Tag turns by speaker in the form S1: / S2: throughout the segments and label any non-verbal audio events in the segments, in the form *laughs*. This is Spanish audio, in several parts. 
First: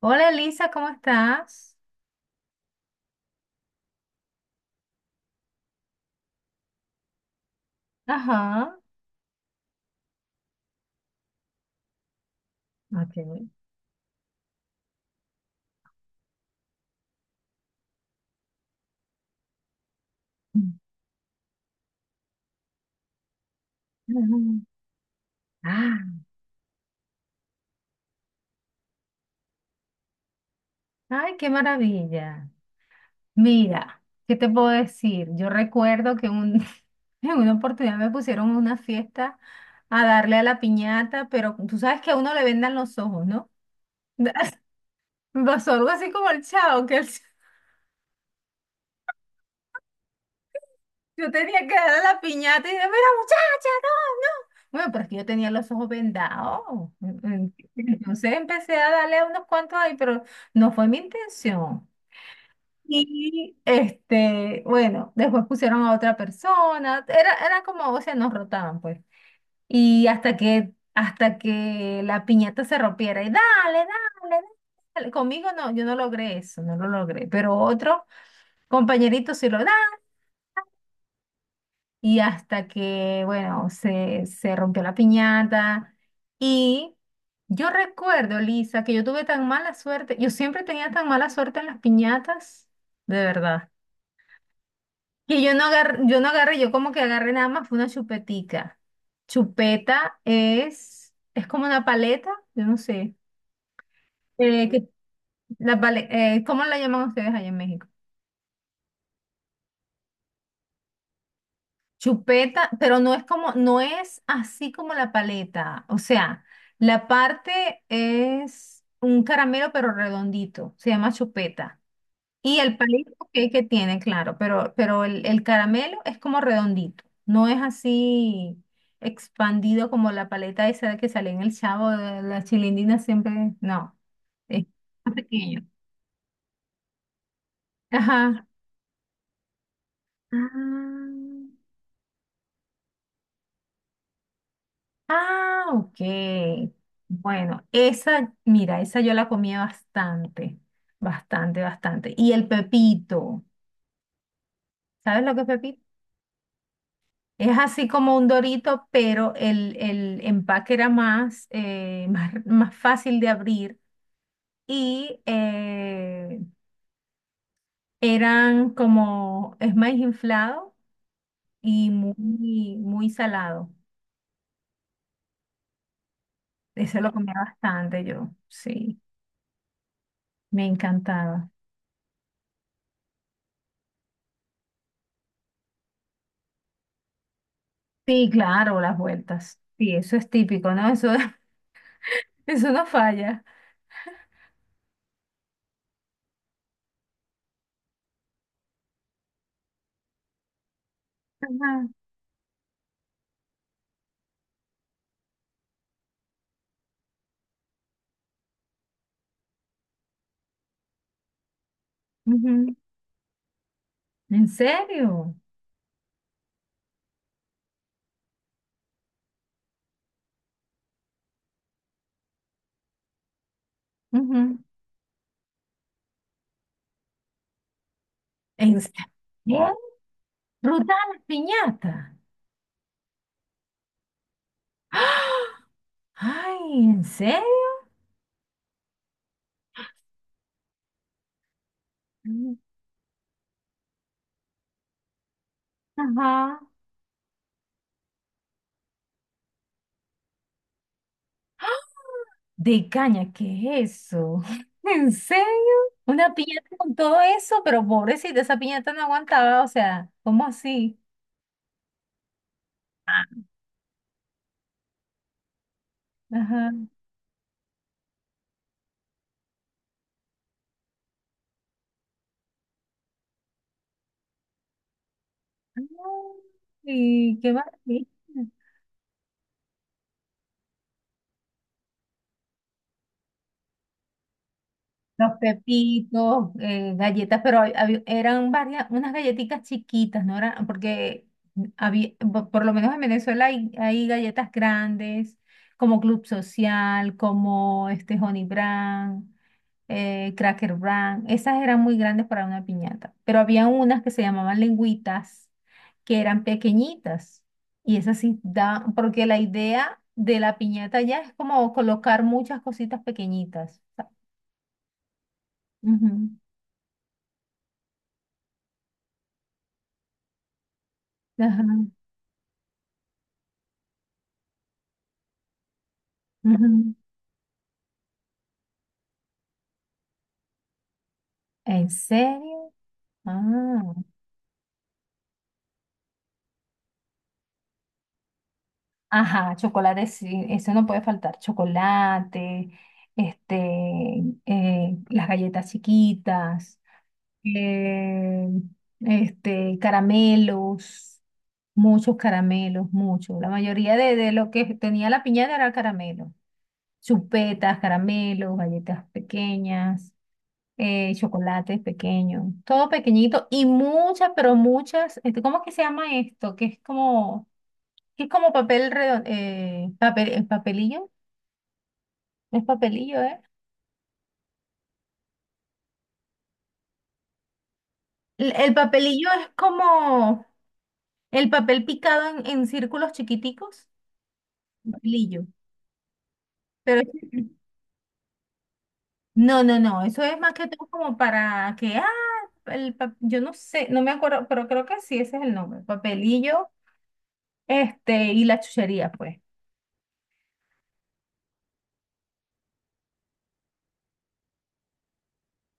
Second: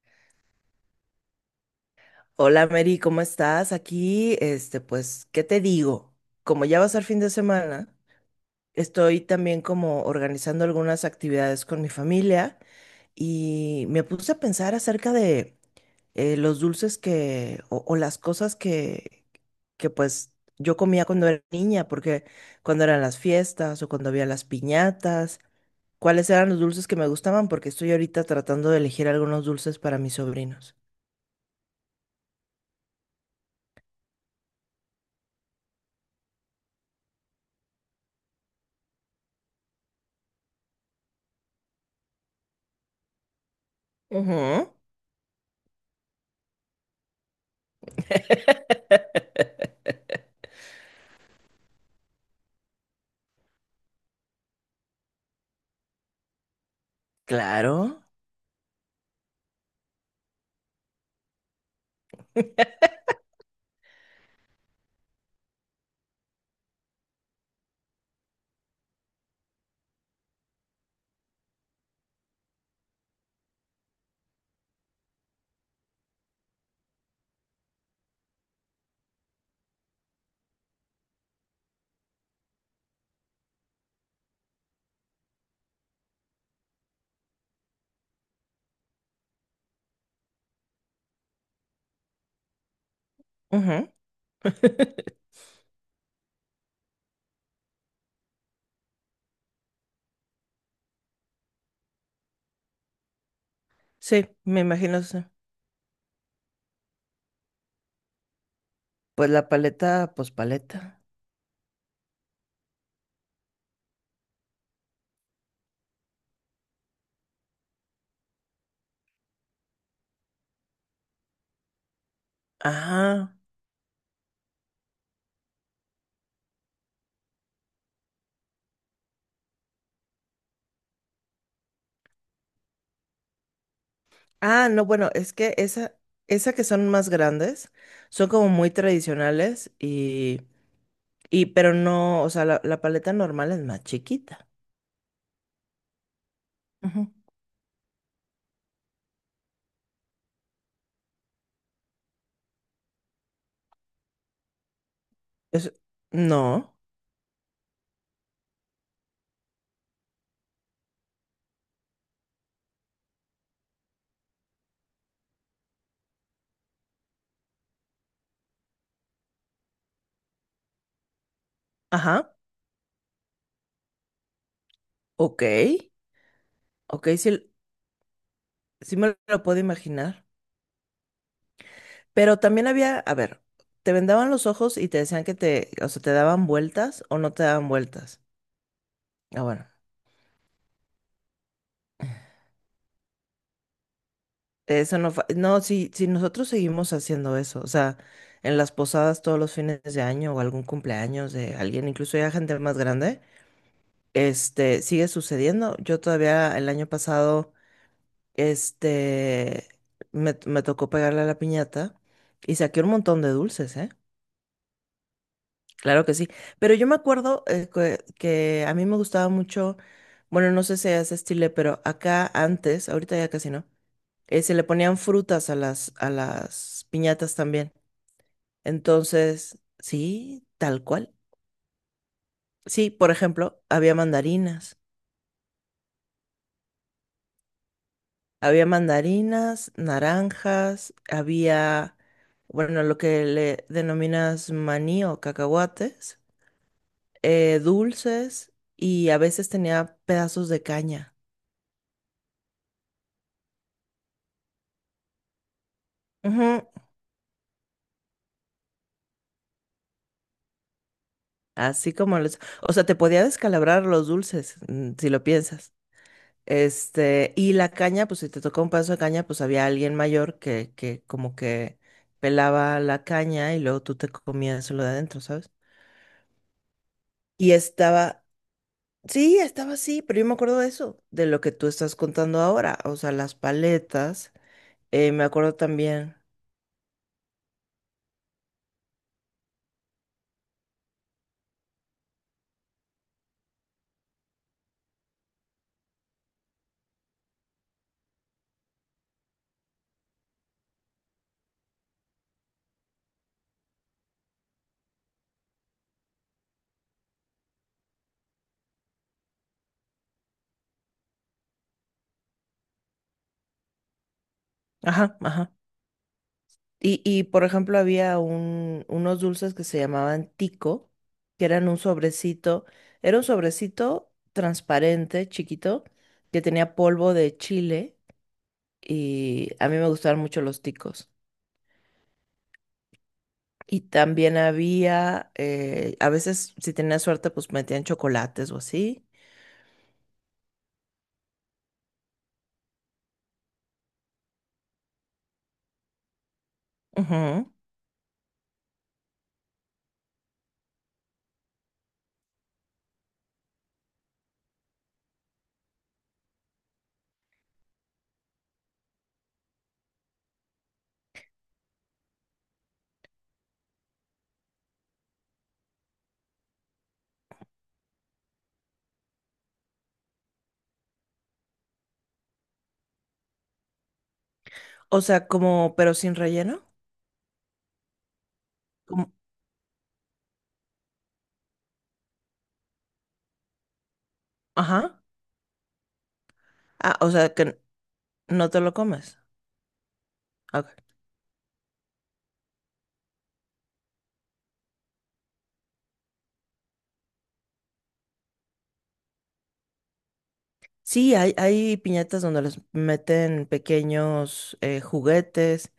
S1: Hola Elisa, ¿cómo estás?
S2: Hola Mary, ¿cómo estás? Aquí, este, pues, ¿qué te digo? Como ya va a ser fin de semana,
S1: Ajá.
S2: estoy también como organizando algunas actividades con mi familia
S1: Ok.
S2: y me puse a pensar acerca de los dulces o las cosas que pues yo comía cuando era niña, porque cuando eran las fiestas o cuando había las
S1: Ujú.
S2: piñatas,
S1: Ah,
S2: cuáles eran los dulces que me gustaban, porque estoy ahorita tratando de elegir algunos dulces para mis sobrinos.
S1: ay, qué maravilla. Mira, ¿qué te puedo decir? Yo recuerdo que *laughs* en una oportunidad me pusieron a una fiesta a darle a la piñata, pero tú sabes que a uno le vendan los ojos, ¿no? *laughs*
S2: Ujú,
S1: Pasó algo así como el chavo, que el *laughs* yo tenía que darle a la piñata y dije, mira, muchacha. Bueno, pero es que yo tenía los ojos vendados. Mm.
S2: claro.
S1: Entonces empecé a darle a unos cuantos ahí, pero no fue mi intención. Y bueno, después pusieron a otra persona. Era como, o sea, nos rotaban, pues. Y hasta que la piñata se rompiera. Y dale, dale, dale. Conmigo no, yo no logré eso, no lo logré. Pero otro compañerito sí lo, dale, y hasta que, bueno, se rompió la piñata. Y yo recuerdo, Lisa, que yo tuve tan mala suerte, yo siempre tenía tan mala suerte en las piñatas, de verdad,
S2: Ujú. *laughs*
S1: que yo no agarré, yo como que agarré nada más, fue una chupetica. Chupeta es como una paleta, yo no sé,
S2: Sí, me
S1: eh, que,
S2: imagino. Sí.
S1: la ¿cómo la llaman ustedes allá en México?
S2: Pues la paleta, pues paleta.
S1: Chupeta, pero no es como, no es así como la paleta. O sea, la parte es un caramelo pero redondito, se llama chupeta. Y el palito
S2: Ah,
S1: que tiene, claro, pero el caramelo es como redondito, no es así expandido como la paleta esa que sale en el Chavo, de la chilindina siempre, no, es
S2: ah, no, bueno,
S1: más
S2: es que
S1: pequeño.
S2: esa, que son más grandes, son
S1: Ajá.
S2: como muy tradicionales
S1: Ah,
S2: y pero no, o sea, la paleta normal es más chiquita.
S1: ah, ok.
S2: Ujú.
S1: Bueno, esa, mira, esa yo la comía bastante, bastante. Y el pepito, ¿sabes lo que es
S2: Es-
S1: pepito?
S2: no,
S1: Es así como un dorito, pero el empaque era más, *laughs* más fácil de abrir y eran como, es más inflado y
S2: ajá,
S1: muy salado.
S2: ok,
S1: Ese
S2: ok,
S1: lo comía
S2: sí,
S1: bastante yo,
S2: sí
S1: sí,
S2: me lo puedo imaginar.
S1: me encantaba.
S2: Pero también había, a ver, te vendaban los ojos y te decían que te, o sea, te daban vueltas o no te daban vueltas.
S1: Sí, claro, las
S2: Ah,
S1: vueltas.
S2: bueno.
S1: Sí, eso es típico, ¿no? Eso, *laughs* eso no falla.
S2: Eso no, no, si, si nosotros seguimos haciendo eso, o sea, en las posadas todos los fines de año o algún cumpleaños de
S1: Ajá,
S2: alguien, incluso ya gente más grande, este, sigue sucediendo. Yo todavía el año pasado, este, me tocó pegarle a la piñata y
S1: ujú.
S2: saqué un montón de dulces, ¿eh?
S1: ¿En serio?
S2: Claro que sí, pero yo me acuerdo que a mí me gustaba mucho, bueno, no sé si es estilo, pero acá antes, ahorita ya casi no. Se
S1: Ujú.
S2: le ponían frutas a las, piñatas también.
S1: ¿En
S2: Entonces,
S1: serio?
S2: sí, tal
S1: ¿Ruta a
S2: cual.
S1: las piñatas?
S2: Sí, por ejemplo, había mandarinas.
S1: ¡Ah! *gasps* Ay, ¿en serio?
S2: Había mandarinas, naranjas, había,
S1: Mm.
S2: bueno, lo que le denominas maní o cacahuates,
S1: Ajá.
S2: dulces y a veces tenía pedazos de caña.
S1: De caña, ¿qué es eso? *laughs* ¿En serio? Una
S2: Ujú,
S1: piñata con todo eso, pero pobrecita, esa piñata no aguantaba, o sea, ¿cómo así?
S2: así como los... O sea, te podía descalabrar los dulces, si lo piensas.
S1: Ajá.
S2: Este, y la caña, pues si te tocó un pedazo de caña, pues había alguien mayor que, como que pelaba la caña y luego tú te comías lo de adentro, ¿sabes?
S1: Ay, qué
S2: Y
S1: maravilla.
S2: estaba, sí, estaba así, pero yo me acuerdo de eso, de lo que tú estás contando ahora, o sea, las paletas, me
S1: Los
S2: acuerdo también,
S1: pepitos, galletas, pero eran varias, unas galletitas chiquitas, ¿no? Eran, porque por lo menos en Venezuela hay galletas grandes, como Club Social, como este Honey Brand, Cracker Brand. Esas eran muy grandes para una piñata, pero había unas que se llamaban lengüitas, que eran pequeñitas. Y esas sí daban, porque la idea de la piñata ya es como colocar muchas cositas pequeñitas.
S2: ajá, ajá.
S1: Ujú.
S2: y por ejemplo, había unos dulces que se llamaban tico, que
S1: Ajá,
S2: eran un sobrecito, era un sobrecito transparente, chiquito, que tenía
S1: ujú.
S2: polvo de chile y a mí me gustaban mucho los ticos.
S1: ¿En serio?
S2: Y
S1: Ah,
S2: también había, a veces si tenía suerte, pues metían chocolates o así.
S1: ajá, chocolate, sí, eso no puede faltar. Chocolate, las galletas chiquitas,
S2: Ujú.
S1: eh, caramelos, muchos caramelos, muchos. La mayoría de lo que tenía la piñata era caramelo. Chupetas, caramelos, galletas pequeñas, chocolates pequeños, todo pequeñito y muchas, este, ¿cómo es que se llama esto? Que es como papel redondo, papel, el papelillo, no es papelillo, ¿eh?
S2: O sea, como, pero sin relleno.
S1: El
S2: Como-
S1: papelillo es como el papel picado en círculos chiquiticos,
S2: Ajá.
S1: papelillo,
S2: Ah,
S1: pero
S2: o sea, que no te lo comes.
S1: no, no, no, eso es más que
S2: Ok.
S1: todo como para que, ah, yo no sé, no me acuerdo, pero creo que sí, ese es el nombre, papelillo, este, y la chuchería, pues.
S2: Sí, hay piñatas donde les meten pequeños juguetes,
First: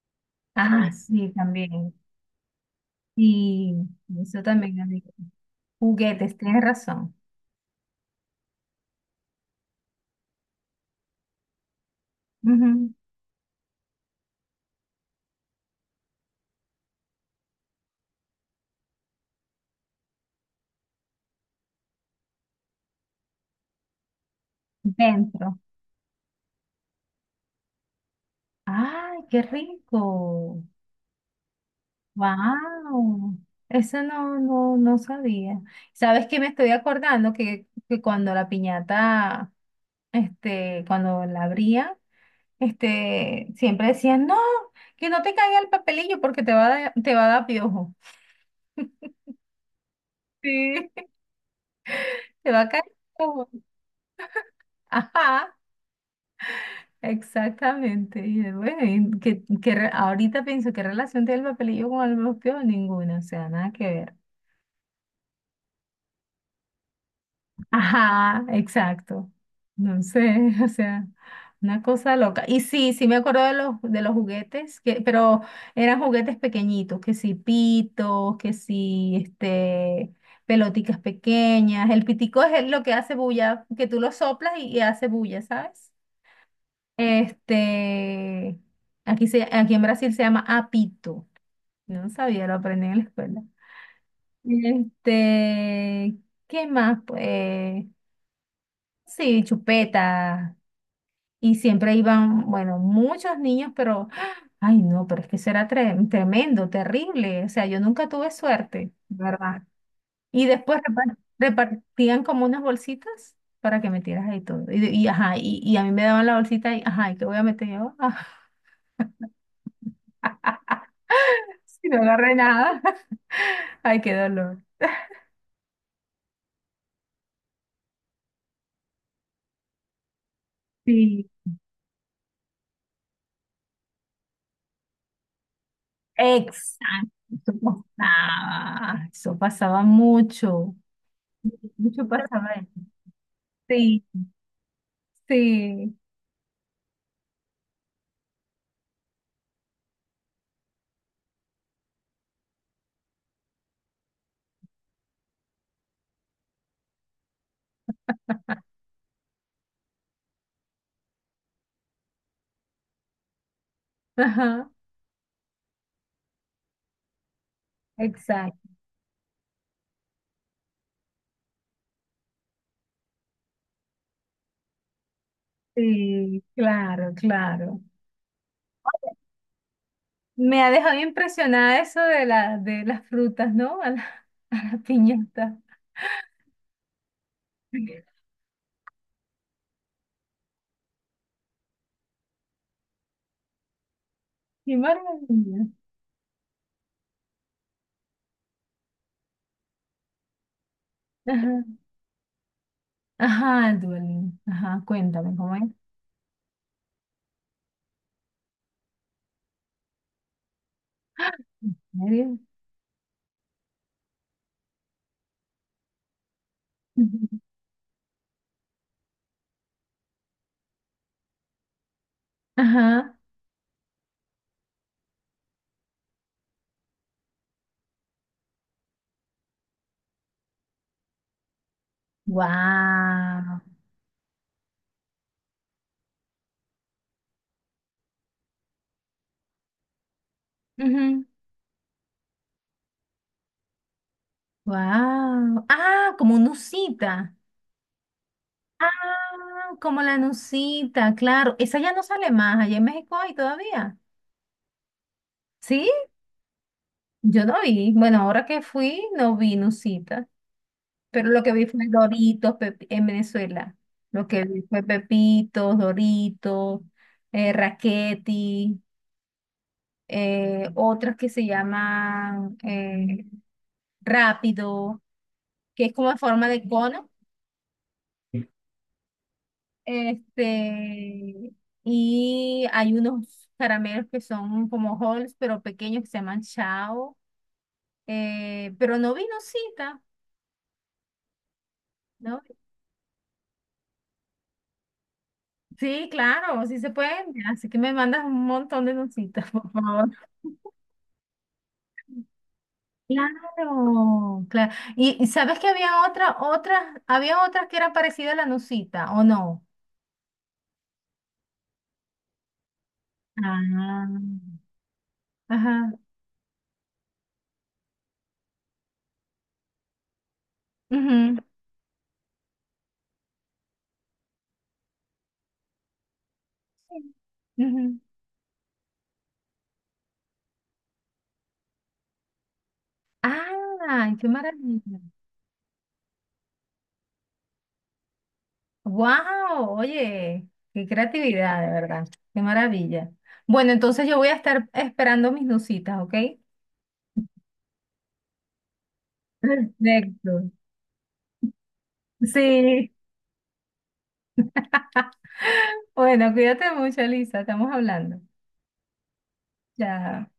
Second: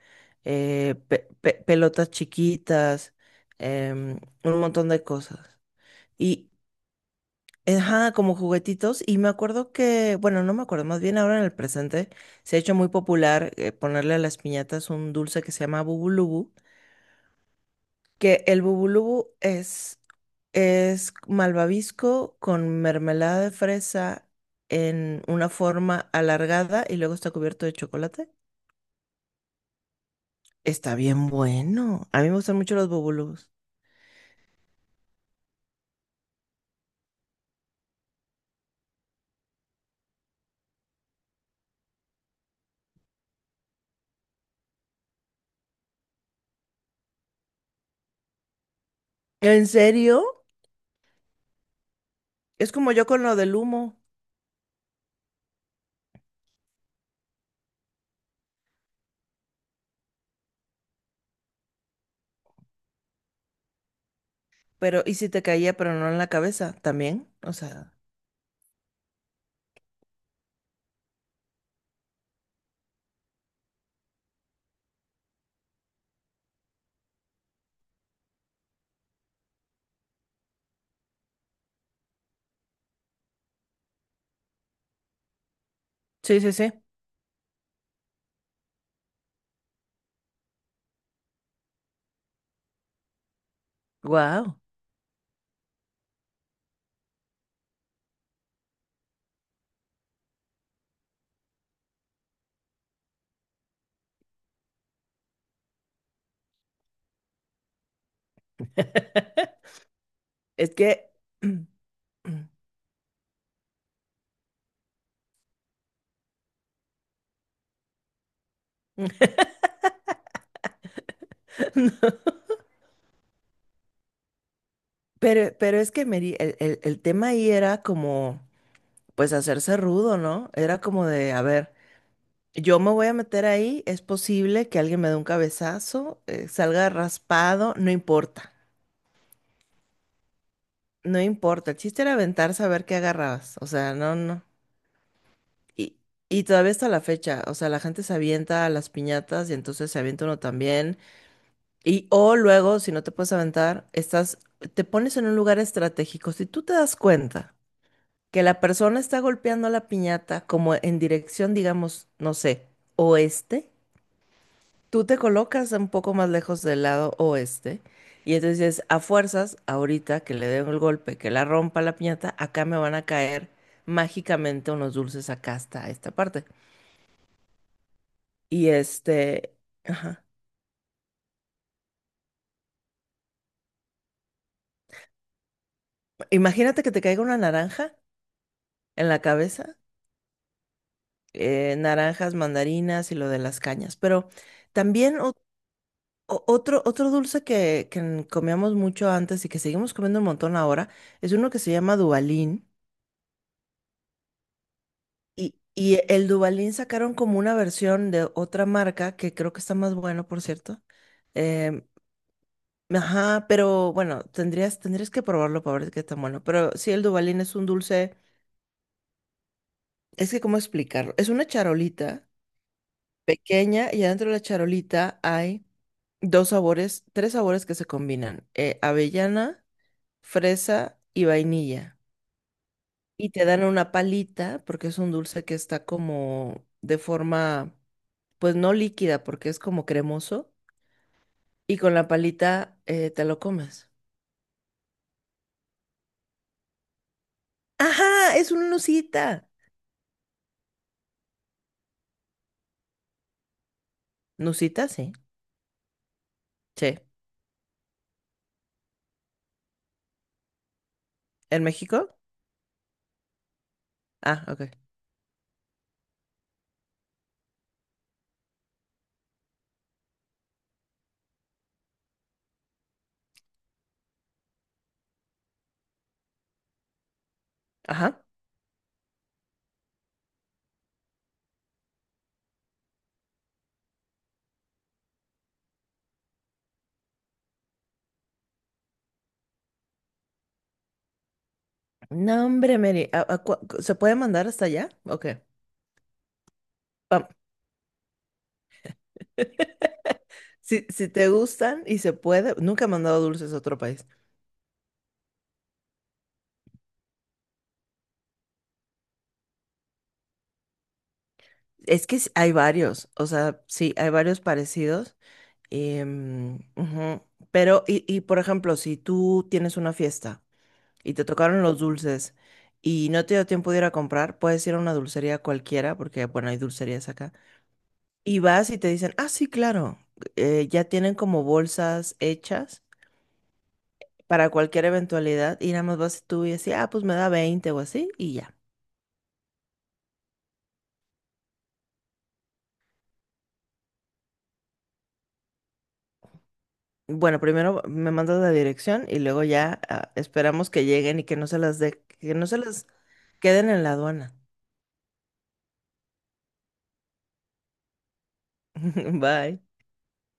S1: Ah, sí, también.
S2: pelotas chiquitas,
S1: Y eso
S2: un
S1: también,
S2: montón de
S1: amigo.
S2: cosas.
S1: Juguetes,
S2: Y,
S1: tienes razón.
S2: Ajá, como juguetitos. Y me acuerdo que, bueno, no me acuerdo, más bien ahora en el presente se ha hecho muy
S1: Ujú.
S2: popular ponerle a las piñatas un dulce que se llama bubulubu, que el bubulubu es malvavisco con mermelada de fresa en una
S1: Dentro.
S2: forma alargada y luego está cubierto de chocolate.
S1: ¡Ay, qué rico!
S2: Está bien bueno. A mí me gustan mucho los
S1: ¡Wow!
S2: bubulubus.
S1: Eso no, no, no sabía. ¿Sabes qué me estoy acordando? Que cuando la piñata, cuando la abría, siempre decían, no, que no te caiga el papelillo porque te va a, te va a dar piojo. *laughs*
S2: ¿En serio?
S1: Sí, te va a
S2: Es
S1: caer
S2: como yo con lo
S1: piojo.
S2: del humo,
S1: Ajá. Exactamente. Y bueno, y ahorita pienso qué relación tiene el papelillo con el mosqueo, ninguna, o sea, nada que ver.
S2: pero ¿y si te caía pero no en la cabeza también? O
S1: *laughs*
S2: sea,
S1: Ajá, exacto. No sé, *laughs* o sea, una cosa loca. Y sí, sí me acuerdo de de los juguetes, que, pero eran juguetes pequeñitos, que sí, pitos, que sí, este, pelotitas pequeñas. El pitico es lo que hace bulla, que tú lo soplas y hace bulla, ¿sabes?
S2: sí, sí, sí.
S1: Este, aquí, aquí en Brasil se llama apito. No sabía, lo aprendí en la escuela.
S2: Wow.
S1: Este, ¿qué más? Pues sí, chupeta. Y siempre iban, bueno, muchos niños, pero, ¡ah! Ay no, pero es que eso era tremendo, terrible. O sea, yo nunca tuve suerte, ¿verdad? Y
S2: Es
S1: después
S2: que, *clears throat*
S1: repartían como unas bolsitas para que metieras ahí todo. Y, ajá, y a mí me daban la bolsita y, ajá, ¿y qué voy a meter yo? *laughs* Si no agarré nada. Ay, qué dolor.
S2: pero es que Mary, el tema ahí era como, pues hacerse rudo, ¿no? Era como
S1: Sí,
S2: de, a ver, yo me voy a meter ahí, es posible que alguien me dé un cabezazo, salga
S1: exacto,
S2: raspado, no importa,
S1: eso pasaba mucho,
S2: no importa. El chiste
S1: mucho
S2: era
S1: pasaba.
S2: aventarse a
S1: Eso.
S2: ver qué agarrabas, o sea,
S1: Sí,
S2: no, no.
S1: sí,
S2: Y, y, todavía está la fecha, o sea, la gente se avienta a las piñatas y entonces se avienta uno también. Y o luego, si no te puedes aventar, te pones en un lugar estratégico. Si tú te das cuenta que la persona está golpeando la piñata como en dirección, digamos, no sé, oeste,
S1: ajá,
S2: tú te colocas un poco más lejos del lado oeste y
S1: exacto,
S2: entonces a fuerzas, ahorita que le den el golpe, que la rompa la piñata, acá me van a caer mágicamente unos dulces acá hasta esta
S1: sí,
S2: parte.
S1: claro, claro.
S2: Y este, ajá.
S1: Me ha dejado impresionada eso de de las frutas, ¿no? A la, *laughs* a la piñata.
S2: Imagínate que te caiga una naranja en la cabeza. Naranjas, mandarinas y lo de las cañas. Pero
S1: Qué
S2: también
S1: maravilla.
S2: otro dulce que comíamos mucho antes y que seguimos comiendo un montón ahora es uno que
S1: Ajá,
S2: se llama Dubalín.
S1: ajá, el duelo. Ajá, cuéntame, ¿cómo
S2: Y,
S1: es?
S2: y el Dubalín sacaron como una versión de otra marca que creo que está más bueno, por cierto.
S1: ¿En
S2: Em,
S1: serio?
S2: ajá, pero bueno, tendrías que probarlo para ver qué tan bueno. Pero sí, el
S1: Ujú.
S2: Dubalín es un dulce, es que cómo explicarlo. Es una charolita
S1: Ajá,
S2: pequeña y adentro de la charolita hay dos sabores, tres sabores que se combinan, avellana, fresa y vainilla. Y te
S1: wow.
S2: dan una palita porque es un dulce que está como de forma, pues no líquida porque es como cremoso. Y con la palita te lo comes.
S1: Wow. Ah, como nucita.
S2: Ajá, es una nusita.
S1: Ah, como la nucita, claro. Esa ya no sale más. Allá en México hay todavía.
S2: Nusita, sí.
S1: ¿Sí?
S2: Sí.
S1: Yo no vi. Bueno, ahora que fui, no vi nucita. Pero lo que
S2: ¿En
S1: vi fue
S2: México?
S1: En Venezuela. Lo
S2: Ah,
S1: que
S2: ok.
S1: vi fue Pepitos, Doritos, Raquetti, otras que se llaman Rápido, que es como en forma de cono.
S2: Ajá.
S1: Este, y hay unos caramelos que son como Halls, pero pequeños que se llaman Chao. Pero no vi nocita, ¿no?
S2: No, hombre, Mary. ¿Se puede mandar hasta allá? Ok.
S1: Sí, claro, sí se
S2: Vam-
S1: pueden. Así que me mandas un montón de nocitas, *laughs* por
S2: *laughs*
S1: favor.
S2: Si, si te gustan y se puede, nunca he mandado dulces a otro país.
S1: Claro, claro. Y sabes que había otras, había otras que eran parecidas a la nocita, ¿o no?
S2: Es que sí, hay varios, o sea, sí,
S1: Ah,
S2: hay varios parecidos.
S1: ajá,
S2: Ujú, pero, y por ejemplo, si tú tienes una fiesta y te
S1: ujú,
S2: tocaron los dulces y no te dio tiempo de ir a comprar, puedes ir a una dulcería cualquiera, porque, bueno, hay dulcerías
S1: sí,
S2: acá.
S1: ujú.
S2: Y vas y te dicen, ah, sí, claro, ya tienen como bolsas hechas
S1: Ah, qué
S2: para cualquier
S1: maravilla.
S2: eventualidad y nada más vas tú y así, ah, pues me da 20 o así y ya.
S1: Wow, oye, qué creatividad, de verdad, qué maravilla. Bueno, entonces yo voy a estar esperando mis nucitas, ¿ok?
S2: Bueno, primero me mandas la dirección y luego ya
S1: Perfecto.
S2: esperamos que lleguen y que no se las de, que no se las
S1: Sí.
S2: queden en la aduana.
S1: *laughs* Bueno, cuídate mucho, Lisa, estamos hablando.
S2: *laughs* Bye.
S1: Chao.